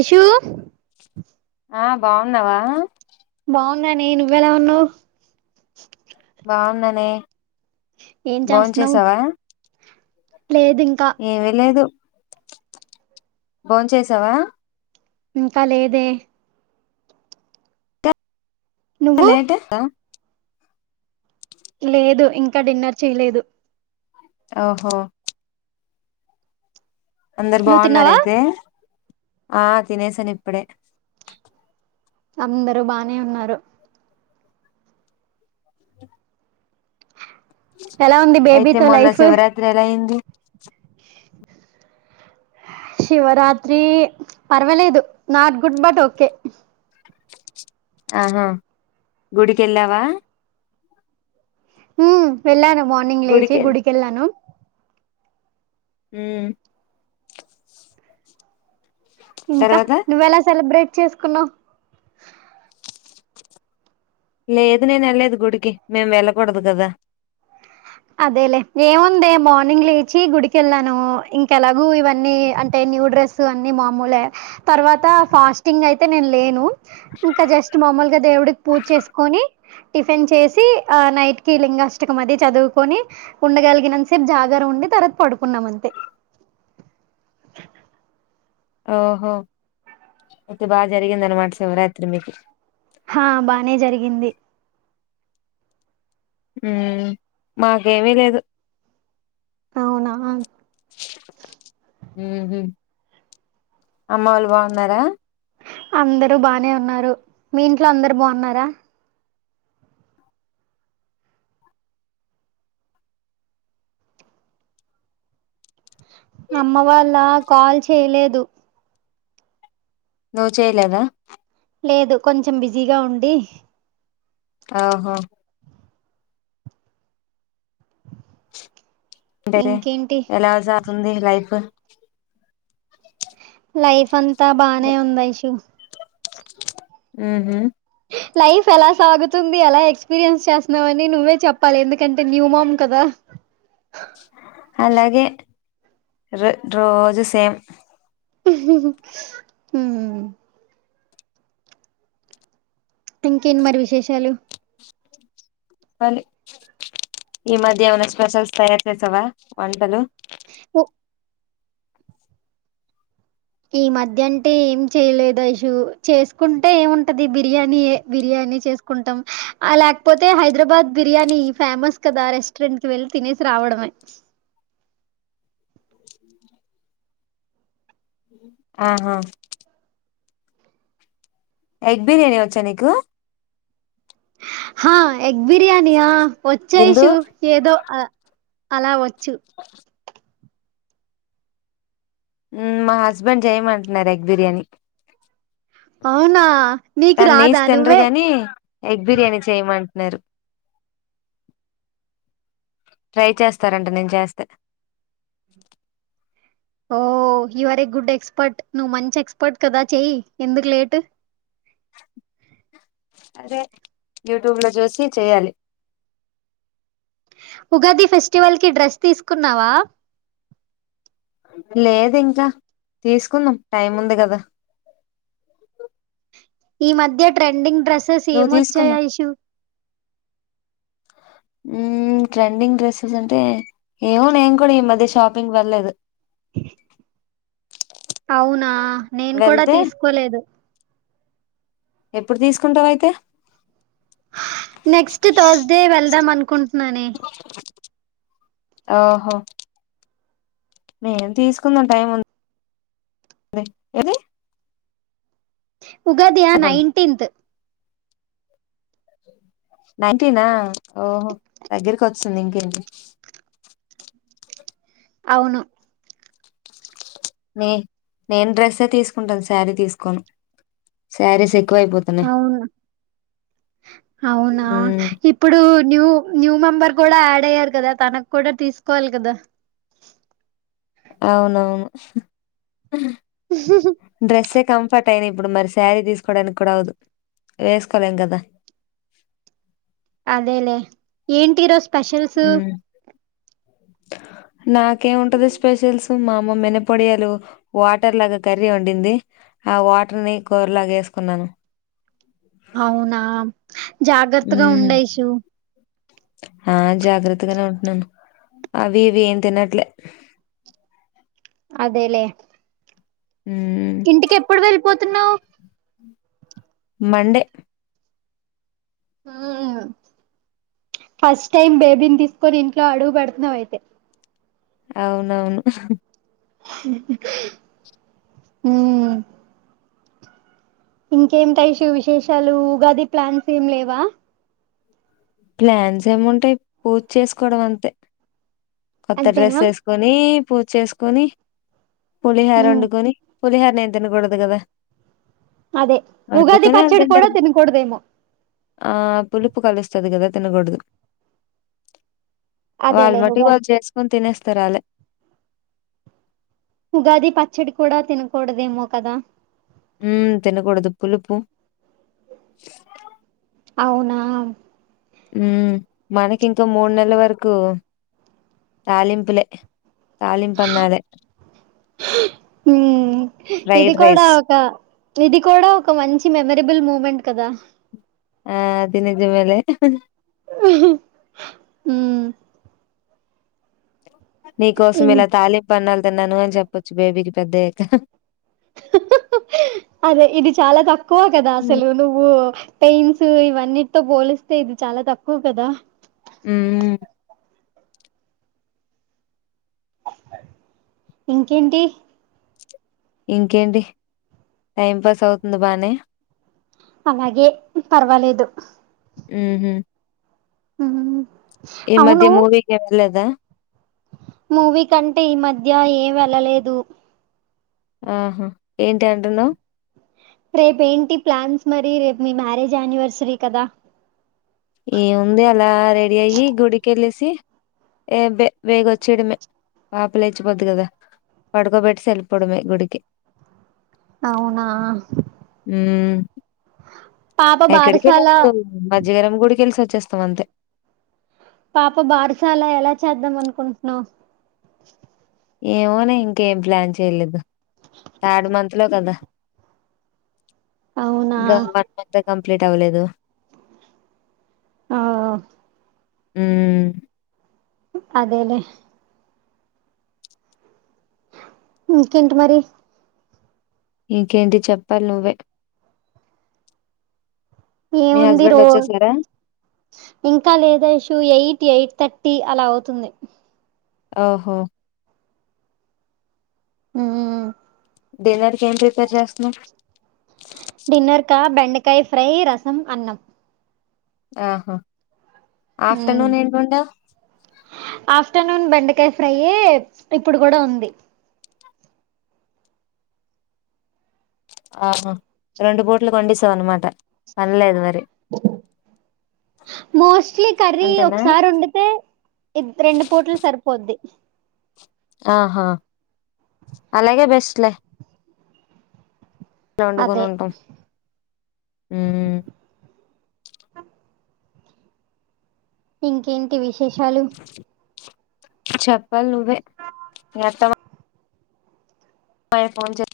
ఇషూ ఆ బావున్నావా అవ్నని నువ్వెలా ఉన్నావ్ బాగున్నానే ఏం చేస్తున్నావు భోన్చేసావా లేదు ఇంకా ఏమి లేదు భోన్చేసావా ఇంకా లేదే నువ్వు లేట్ లేదు ఇంకా డిన్నర్ చేయలేదు ఓహో అందరు నువ్వు బాగున్నార్ తిన్నావా అయితే ఆ తినేసాను ఇప్పుడే అందరు బానే ఉన్నారు ఎలా ఉంది అయితే బేబీతో మొన్న లైఫ్ శివరాత్రి ఎలా అయింది శివరాత్రి పర్వాలేదు నాట్ గుడ్ బట్ ఓకే ఆహా గుడికి వేళ్లావా హు వెళ్ళాను మార్నింగ్ లేచి గుడికి వేళ్ళాను హ్మ్ ఇంకా నువ్వెలా సెలబ్రేట్ చేసుకున్నావ్ లేదు నేను వెళ్లేదు గుడికి మేం వెళ్ళకూడదు కదా అదేలే ఏముందే మార్నింగ్ లేచి గుడికెళ్ళాను ఇంకెలాగూ ఇవన్నీ అంటే న్యూ డ్రెస్ అన్ని మాములే తరువాత ఫాస్టింగ్ అయితే నేను లేను ఇంక జస్ట్ మామూలుగా దేవుడికి పూజ చేసుకొని టిఫిన్ చేసి ఆ నైట్ కి లింగాష్టకం అది చదువ్ కోని ఉండగలిగినంతసేపు జాగరం ఉండి తర్వాత పడుకున్నాం అంతే ఓహో అయితే బాగా జరిగింది అన్నమాట శివరాత్రి మీకు హా బానే జరిగింది హుమ్ మాకేమీ లేదు అవునా హుమ్ హు అమ్మ వాళ్ళు బాగున్నారా అందరు బానే ఉన్నారు మీ ఇంట్లో అందరు బాగున్నారా అమ్మ వాళ్ళ కాల్ చేయలేదు నువ్వు చేయలేదా లేదు కొంచెం బిజీగా ఉండి ఓహో ఇంకేంటి ఎలాసాగుతుంది లైఫ్ లైఫ్ అంతా బానే ఉంది ఐషు హుమ్ హు లైఫ్ ఎలా సాగుతుంది ఎలా ఎక్స్పీరియన్స్ చేస్తున్నావని నువ్వే చెప్పాలి ఎందుకంటే న్యూ మామ్ కదా ర రోజు సేమ్ హుమ్ ఇంకేంటి మరి విశేషాలు చెప్పాలి ఈ మధ్య ఏమైనా స్పెషల్స్ తయారు చేసవ వంటలు ఉ ఈ మధ్య అంటే ఏం చేయలేదు ఐషు చేసుకుంటే ఏముంటది బిర్యానినే బిర్యాని చేసుకుంటాం లేకపోతే హైదరాబాద్ బిర్యాని ఫేమస్ కదా రెస్టారెంట్ కి వెళ్లి తినేసి వస్తాం రావడమే ఆహా ఎగ్ బిర్యానీ వచ్చా నీకు హ ఎగ్ బిర్యానియా వచ్చు ఎందు ఐషు ఏదో అలా వచ్చు వచ్చు మా హస్బెండ్ చేయమంటున్నారు ఎగ్ బిర్యానీ అవునా నీకు తను నీస్ రాదా నువ్వే తినరుగాని ఎగ్ బిర్యానీ చేయమంటున్నారు ట్రై చేస్తారంట నేను చేస్తే oh you were a good expert నువ్వు మంచి ఎక్స్పర్ట్ కదా చేయి ఎందుకు లేటు అదే యూట్యూబ్ లో చూసి చేయాలి ఉగాది ఫెస్టివల్ కి డ్రెస్ తీసుకున్నావా లేదు ఇంకా తీసుకుందాం టైం ఉంది కదా ఈ మధ్య ట్రెండింగ్ డ్రెస్సెస్ నువ్వు ఏమొచ్చాయా తీసుకుందాం ఐషు ఉమ్ ట్రెండింగ్ డ్రెస్సెస్ అంటే ఏమో నేను కూడా ఈ మధ్య షాపింగ్ వెళ్లేదు అవునా నేను కూడా వెళ్తే తీసుకోలేదు ఎప్పుడు తీసుకుంటావ అయితే నెక్స్ట్ థర్స్డే వెళ్దాం అనుకుంటున్నాని ఆహో మేం తీసుకుందాం టైం ఎధి ఉగాధి నైన్టీన్త్ నైన్టీనా ఓహో దగ్గరికి వస్తుంది ఇంకేంటి అవును నే నేను డ్రెస్ తీసుకుంటాను శారీ తీసుకోని శారీ స అవునా అవునా ఉమ్ ఇప్పుడు న్యూ న్యూ మెంబర్ కూడా యాడ్ అయ్యారు కదా తనకు కూడా తీసుకోవాలి కదా అవును [unintelligible] కంఫర్ట్ అయినా ఇప్పుడు మరి శారీ తీసుకోవడానికి కూడా అవదు వేసుకోలేం కదా అదేలే ఏంటి ఈరోజు స్పెషల్సు నాకేమింటది స్పెషల్స్ మా అమ్మ మినపొడియాలు వాటర్ లాగా కర్రీ వండింది ఆ వాటర్ ని కోరలాగ వేసుకున్నాను అవునా జాగ్రత్తగా ఉమ్ ఉండు అయిషు ఆ జాగ్రత్తగానే ఉంటున్నాను అవి ఇవి ఏం తినట్లే అదేలేే మ్మ్ ఇంటికి ఎప్పుడు వెళ్ళిపోతున్నావ మండే ఉమ్ ఫస్ట్ టైం బేబీని తీస్కొని ఇంట్లో అడుగు పెడుతున్నావయితే? అవునవును. ఉమ్ ఇంకేటి ఐషు విశేషాలు ఉగాది ప్లాన్స్ ఏం లేవా? ప్లాన్స్ ఏముంటాయి పూజ్ చేసుకోవడం అంతే కొత్త డ్రెస్ అంతేనా వేసుకొని పూజ వేసుకొని పులి హోర వండుకొని పులిహార్ నేన్ తినకూడదు కదా అదే ఉగాది వండుకొని వాళ్ళు పచ్చడి కూడా తింటారు తిన కూడదేమో? ఆ పులుపు కలుస్తది కదా తినకూడదు. అదేలే వాళ్మటుకు ఉగా వాళ్ చేసుకొని తినేస్తారు వాలే ఉగాది పచ్చడి కూడా తినకూడదేమో కదా ఉమ్ తినకూడదు పులుపు అవునా ఉమ్ మనకి ఇంకో మూడు నెలల వరకు తాలింపులే తాలింపన్నా అదే ఉహ్మ్ ఇది కూడా ఒక ఇది కూడా ఒక మంచి మెమరబుల్ మూమెంట్ కదా ఆ అది నిజమేలే ఉమ్ నీకోసం ఇం ఇలా తాలింపన్నాలు తిన్నాను అని చెప్పొచ్చు బేబీకి పెద్దయ్యాక. అసలు ఇది చాలా తక్కువ కదా అసలు నువ్వు పెయిన్స్ ఇవన్నిట్తో పోలిస్తే ఇది చాలా తక్కువ కదా ఉమ్మ్ ఇంకేంటి ఇంకేంటి టైం పాస్ అవుతుంది బానే అలాగే పర్వాలేదు ఉమ్మ్ ఉమ్ ఈ అవును మధ్య మూవీకి ఏళ్లలేదా? మూవీ కంటే ఈ మధ్య ఏం ఎళ్ళలేదు. ఆహా ఏంటి అంటున్నావ్ రేపు ఏంటి ప్లాన్స్ మరి రేపు మీ మ్యారేజ్ యానివర్సరీ కదా? ఏముంది అలా రెడీ అయ్యి గుడికేళ్లేసి ఏబే బేగొచ్చేయడమే పాపలేచిపోద్ది కదా పడుకోబెట్టిసి ఎల్ పోవడమే గుడికి అవునా మ్మ్ పాప ఎక్కడికి బారసాల లేదు మజ్జిగరం గుడికెల్సి వచ్చేస్తం అంతే పాప బార్సాలా ఎలా చేద్దాం అనుకుంటున్నావ్. ఏమోనే ఇంకేం ప్లాన్ చేయలేదు థార్డ్ మంత్ లో కదా అవునా ఇంక వన్ మంతే కంప్లీట్ అవ్వలేదు. అవ్ ఉమ్ అదేలేే ఇంకేంటి మరి ఇంకేంటి చెప్పాలి నువ్వే ఏం మీ ఉంది హస్బెండ్ రో వచ్చేసారా? ఇంక లేదు ఐషూ ఎయిట్ ఎయిట్ థట్టీ అలా అవుతుంది ఓహో ఉమ్మ్ డిన్నర్ కి ఏం ప్రిపేర్ చేస్తన్వ్? డిన్నర్ కా బెండకాయ్ ఫ్రై, రసం, అన్నం. ఆహా ఆఫ్టర్నూన్ ఎంవండావు. ఆఫ్టర్నూన్ బెండకాయ్ ఫ్రైయే ఇప్పుడు గుడా ఉంది. ఆహా రెండు పూటలకి వొండేసావనమాట పన్లేదు మరి. మోస్ స్లీ కర్రీ అంతేనా? ఒకసారి వొండితే ఇద్ రెండు పూట్లకి సరిపోద్ది. ఆహా అలాగే బెస్ట్ లే. వండుకొని అదే ఉంటాం హ్మ్ ఇంకేంటి విశేషాలు? చెప్పాలి నువ్వే మీ అత్తమ్మా యే ఫోన్ చే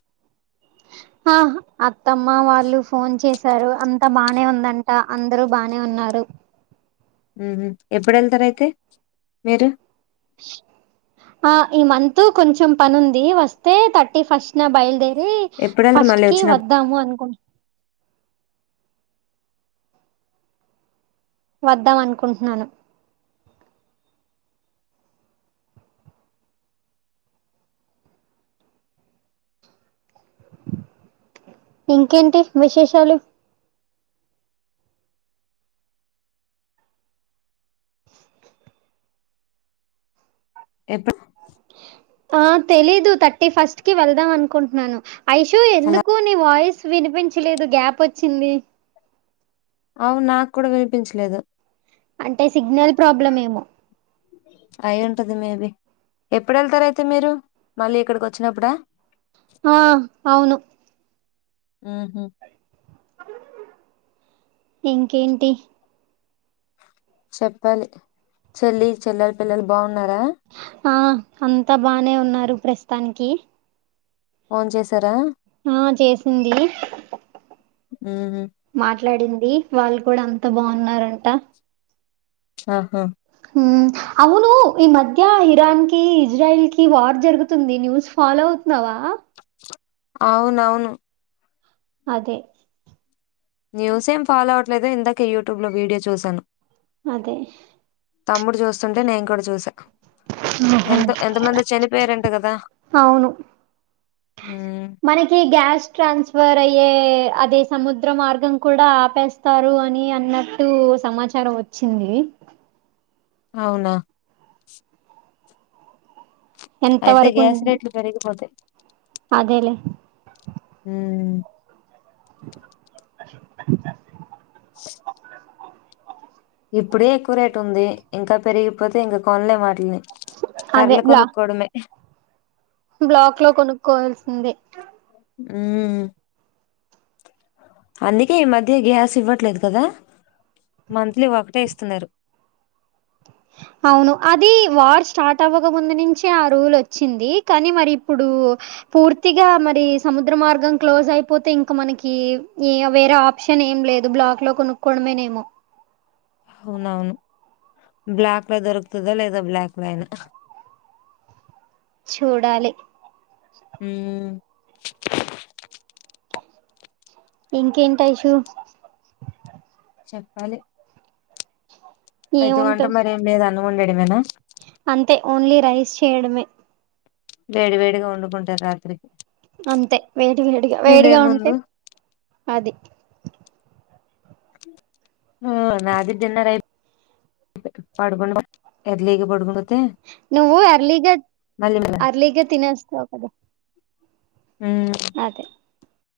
ఆహ్ అత్తమ్మ వాళ్ళు ఫోన్ చేశారు. అంత్ అంతా బానే ఉందంట. అందరు బానే ఉన్నారు. హుహ్ ఎప్పుడు ఎల్తరైతే మీరు? [unintelligible] ఆ ఈ మంత్ కొంచెం పనుంది వస్తే థర్టీ ఫస్ట్ నా బయలుదే రి ఎప్పుడెళ్తారు ఫస్ట్ మళ్ళీ కి వచ్చినప్పుడు? వద్దాము అనుకుం వద్దాం అనుకుంటున్నాను. ఇంకేంటి విశేషాలు? ఎప్పుడు ఆ తెలీదు థ ఫస్ట్ కి వెళ్దాం అనుకుంటున్నాను. ఐషు హలో! ఎందుకు నీ వాయిస్ వినిపించలేదు గ్యాప్ వచ్చింది. అవును నాకు కూడా వినిపించలేదు. అంటే సిగ్నల్ ప్రాబ్లం ఏమో. ఉంటది మేబీ. ఎప్పుడు వెళ్తరు అయితే మీరు మళ్ళీ ఇక్కడికి వచ్చినప్పుడా? ఆ అవును. హుహ్ ఇంకేంటి? చెప్పాలి. చెల్లి చెల్లలు పిల్లలు బావుం ఆ అంతా బానే ఉన్నారు ప్రస్తుతానికి. ఫోన్ చేసారా? ఆ చేసింది, ఉహు మాట్లాడింది వాళ్ళు కూడా అంత బావున్నారంటా. ఆహా హ్ అవును ఈ మధ్య ఇరాన్ కి, ఇజ్రాయిల్ కి వార్ జరుగుతుంది న్యూస్ ఫాలో అవుతున్నావా. అవునవును. అదే న్యూస్ ఏం ఫాలో అవట్లేదా ఇందాకే యూట్యూబ్లో వీడియో చూశాను. అదే తమ్ముడు చూస్తుంటే నేను కూడా చూసా. ఆహా ఎంతో ఎంతమంది చనిపోయారంట కదా. అవును ఉమ్ మనకి గ్యాస్ ట్రాన్స్ఫర్ అయి అయ్యే అది సముద్ర మార్గం కూడా ఆపేస్తారు అని అన్నట్టు సమాచారం వచ్ చ్చింది. అవునా ఎంత అయితే వరకు గ్యాస్ ని- రేట్లు పెరిగిపోతయి. అదేలే హ్ ఇప్పుడే ఎక్కువ రేట్ ఉంది ఇంకా పెరిగిపోతే ఇంకా కొనలేమా ఆటిల్ని అదే కర్లు బ్లా కొనుక్కడమే బ్లాక్ లో కొనుక్కోవాల్సింది మ్మ్ అందికే ఈ మధ్య గ్యాస్ ఇవ్వట్లేదు కదా మంత్లీ ఒకటే ఇస్తున్నారు అవును అది వార్ స్టార్ట్ అవ్వక ముందు నుంచే ఆ రూల్ వచ్చింది కానీ మరి ఇప్పుడు పూర్తిగా మరి సముద్ర మార్గం క్లోజ్ అయిపోతే ఇంకా మనకి వేరే ఆప్షన్ ఏం లేదు బ్లాక్ లో కొనుక్కోవడమేనేమో అవునవును బ్లాక్ దొరుకుతదా లేదా బ్లాక్ లైనా చూడాలి హామ్ ఇంకేంటి ఐషు చెప్పాలి అయితే వంట ఏముంటది మరి ఏం లేదు అన్న వండేడు ఏమేనా అంతే ఓన్లీ రైస్ చేయడమే వేడి వేడిగా వండుకుంటారు రాత్రికి అంతే వేడి వేడిగా తినే వేడిగా ఉంటే ముందు అది ఆ నాది డిన్నర్ అయి పడుక ఎర్లీగ పడుక నువ్వు అర్లీగా మళ్ళీ అర్లీగా తినేస్తావ్ కదా మ్మ్ అదే